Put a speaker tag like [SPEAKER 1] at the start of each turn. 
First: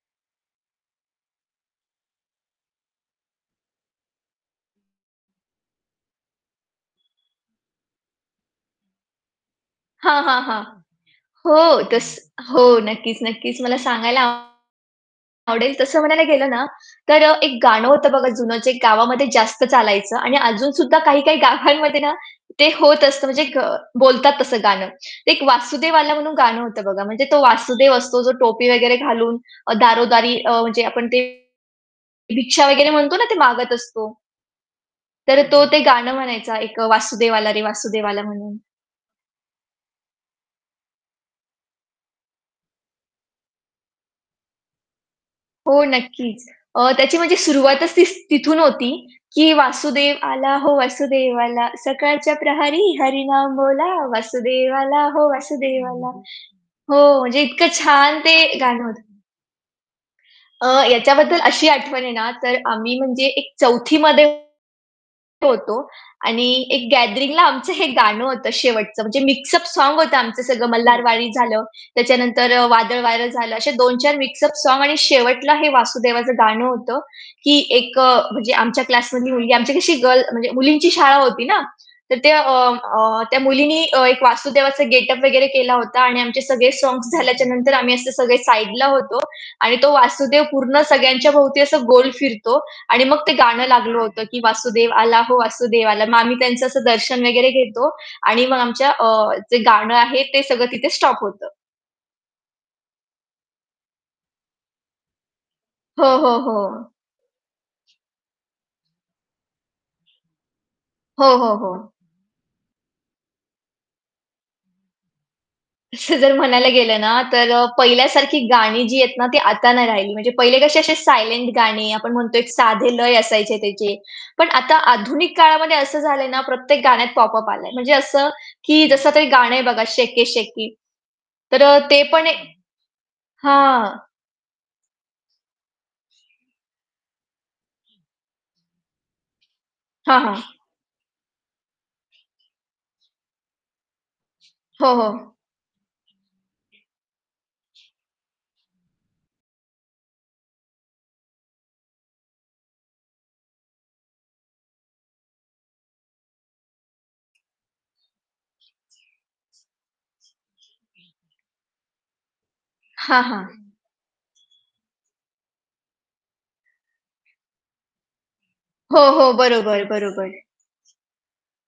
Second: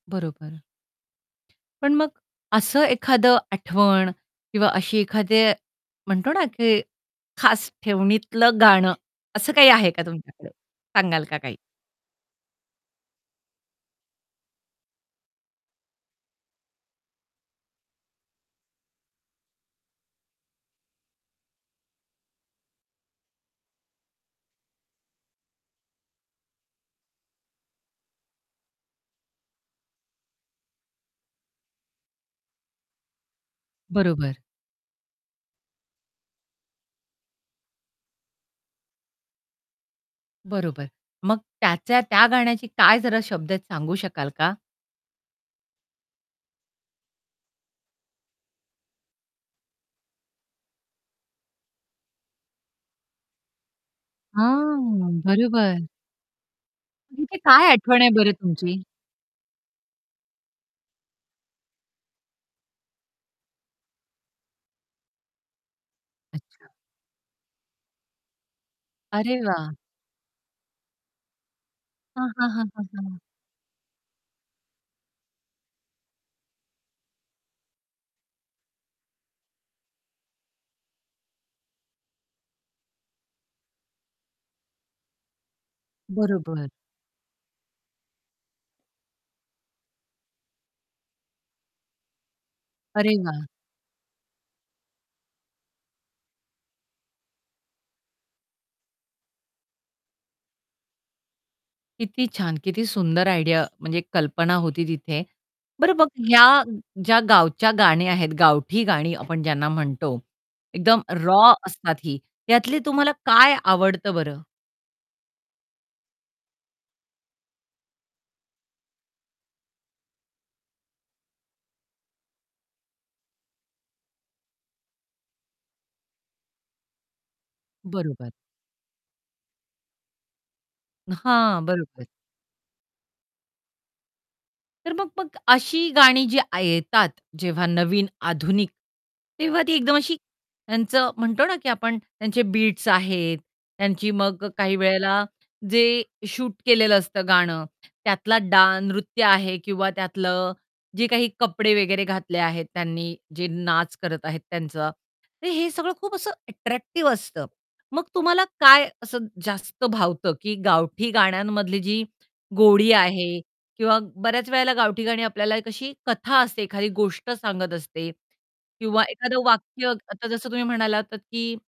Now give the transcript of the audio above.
[SPEAKER 1] बरोबर. पण मग असं एखादं आठवण किंवा अशी एखादे म्हणतो ना की खास ठेवणीतलं गाणं, असं काही आहे का
[SPEAKER 2] हां, हां,
[SPEAKER 1] तुमच्याकडे
[SPEAKER 2] हां.
[SPEAKER 1] सांगाल का काही?
[SPEAKER 2] हो, कस हो. नक्कीच, नक्कीच मला सांगायला आवडेल तसं म्हणायला गेलं ना, तर अ, एक गाणं होतं बघा जुनं जे गावामध्ये जास्त चालायचं आणि अजून सुद्धा काही-काही गावांमध्ये ना, ते होत असतं म्हणजे ग बोलतात तसं गाणं. ते एक वासुदेव आला म्हणून गाणं होतं बघा. म्हणजे तो वासुदेव असतो जो टोपी वगैरे घालून अ, दारोदारी अ, म्हणजे आपण ते भिक्षा वगैरे म्हणतो ना ते मागत असतो.
[SPEAKER 1] बरोबर.
[SPEAKER 2] तर तो ते गाणं म्हणायचा एक अ, वासुदेव आला रे वासुदेव आला म्हणून.
[SPEAKER 1] बरोबर. मग त्याच्या त्या गाण्याची काय जरा शब्द आहेत सांगू शकाल का?
[SPEAKER 2] हो, नक्कीच. अ, त्याची म्हणजे सुरुवातच तिस तिथून होती की वासुदेव आला हो वासुदेव आला, सकाळच्या प्रहरी हरिनाम बोला वासुदेव आला
[SPEAKER 1] हां,
[SPEAKER 2] हो
[SPEAKER 1] बरोबर
[SPEAKER 2] वासुदेव आला. हो,
[SPEAKER 1] इथे
[SPEAKER 2] म्हणजे
[SPEAKER 1] काय
[SPEAKER 2] इतकं
[SPEAKER 1] आठवण आहे
[SPEAKER 2] छान
[SPEAKER 1] बरं
[SPEAKER 2] ते
[SPEAKER 1] तुमची?
[SPEAKER 2] गाणं होतं. अ, याच्याबद्दल अशी आठवण आहे ना, तर आम्ही म्हणजे एक 4थी मध्ये होतो आणि
[SPEAKER 1] अच्छा.
[SPEAKER 2] एक गॅदरिंगला आमचं हे गाणं होतं शेवटचं म्हणजे
[SPEAKER 1] अरे
[SPEAKER 2] मिक्स अप
[SPEAKER 1] वाह!
[SPEAKER 2] सॉँग होतं आमचं सगळं मल्हारवाडी झालं,
[SPEAKER 1] हां, हां,
[SPEAKER 2] त्याच्यानंतर
[SPEAKER 1] हां,
[SPEAKER 2] अ,
[SPEAKER 1] हां, हां.
[SPEAKER 2] वादळवारं झालं. असे 2-4 मिक्स अप सॉँग आणि शेवटला हे वासुदेवाचं गाणं होतं. की एक अ, म्हणजे आमच्या क्लासमधली मुलगी आमची कशी गर्ल म्हणजे मुलींची शाळा होती ना, तर त्या अ, अ, त्या मुलीनी अ, एक वासुदेवाचा गेटअप वगैरे केला होता आणि आमचे सगळे
[SPEAKER 1] बरोबर.
[SPEAKER 2] सॉन्ग्स झाल्याच्या नंतर आम्ही असे सगळे साइडला होतो आणि तो वासुदेव पूर्ण सगळ्यांच्या भोवती असा गोल फिरतो. आणि
[SPEAKER 1] अरे
[SPEAKER 2] मग ते
[SPEAKER 1] वाह!
[SPEAKER 2] गाणं लागलं होतं की वासुदेव आला हो वासुदेव आला. मग आम्ही त्यांचं असं दर्शन वगैरे घेतो आणि मग आमच्या अ, जे गाणं आहे, ते सगळं तिथे स्टॉप होतं.
[SPEAKER 1] किती छान! किती सुंदर आयडिया म्हणजे कल्पना होती तिथे बरं
[SPEAKER 2] हो,
[SPEAKER 1] बघ
[SPEAKER 2] हो, हो.
[SPEAKER 1] ह्या ज्या गावच्या गाण्या आहेत, गावठी गाणी आपण ज्यांना म्हणतो, एकदम
[SPEAKER 2] हो,
[SPEAKER 1] रॉ
[SPEAKER 2] हो, हो.
[SPEAKER 1] असतात ही. त्यातली तुम्हाला काय आवडतं बरं?
[SPEAKER 2] असं जर म्हणायला गेलं ना, तर अ, पहिल्यासारखी गाणी जी आहेत ना ती आता नाही राहिली म्हणजे पहिले कसे असे सायलेंट गाणी आपण म्हणतो एक साधे लय असायचे त्याचे, पण आता आधुनिक काळामध्ये असं झालंय ना प्रत्येक गाण्यात पॉप अप आलंय. म्हणजे असं,
[SPEAKER 1] बरोबर.
[SPEAKER 2] की जसं तरी गाणं आहे बघा शेकी शेकी. तर
[SPEAKER 1] हां,
[SPEAKER 2] अ, ते
[SPEAKER 1] बरोबर.
[SPEAKER 2] पण एक हां.
[SPEAKER 1] तर मग मग अशी गाणी जी आ येतात जेव्हा नवीन आधुनिक, तेव्हा ती एकदम अशी
[SPEAKER 2] हां, हां.
[SPEAKER 1] त्यांचं म्हणतो ना की आपण त्यांचे बीट्स आहेत, त्यांची मग अ, काही
[SPEAKER 2] हो, हो.
[SPEAKER 1] वेळेला जे शूट केलेलं असतं गाणं त्यातला डान् नृत्य आहे किंवा त्यातल जे काही कपडे वगैरे घातले आहेत त्यांनी, जे नाच करत आहेत त्यांचं. तर हे सगळं खूप असं अट्रॅक्टिव्ह असतं. मग तुम्हाला काय असं जास्त भावतं? की गावठी गाण्यांमधली जी गोडी
[SPEAKER 2] हां,
[SPEAKER 1] आहे
[SPEAKER 2] हां.
[SPEAKER 1] किंवा बऱ्याच वेळेला गावठी गाणी आपल्याला एक अशी कथा असते एखादी गोष्ट सांगत असते
[SPEAKER 2] हो,
[SPEAKER 1] किंवा
[SPEAKER 2] हो.
[SPEAKER 1] एखादं
[SPEAKER 2] बरोबर,
[SPEAKER 1] वाक्य आता
[SPEAKER 2] बरोबर.
[SPEAKER 1] जसं तुम्ही म्हणाला होतात की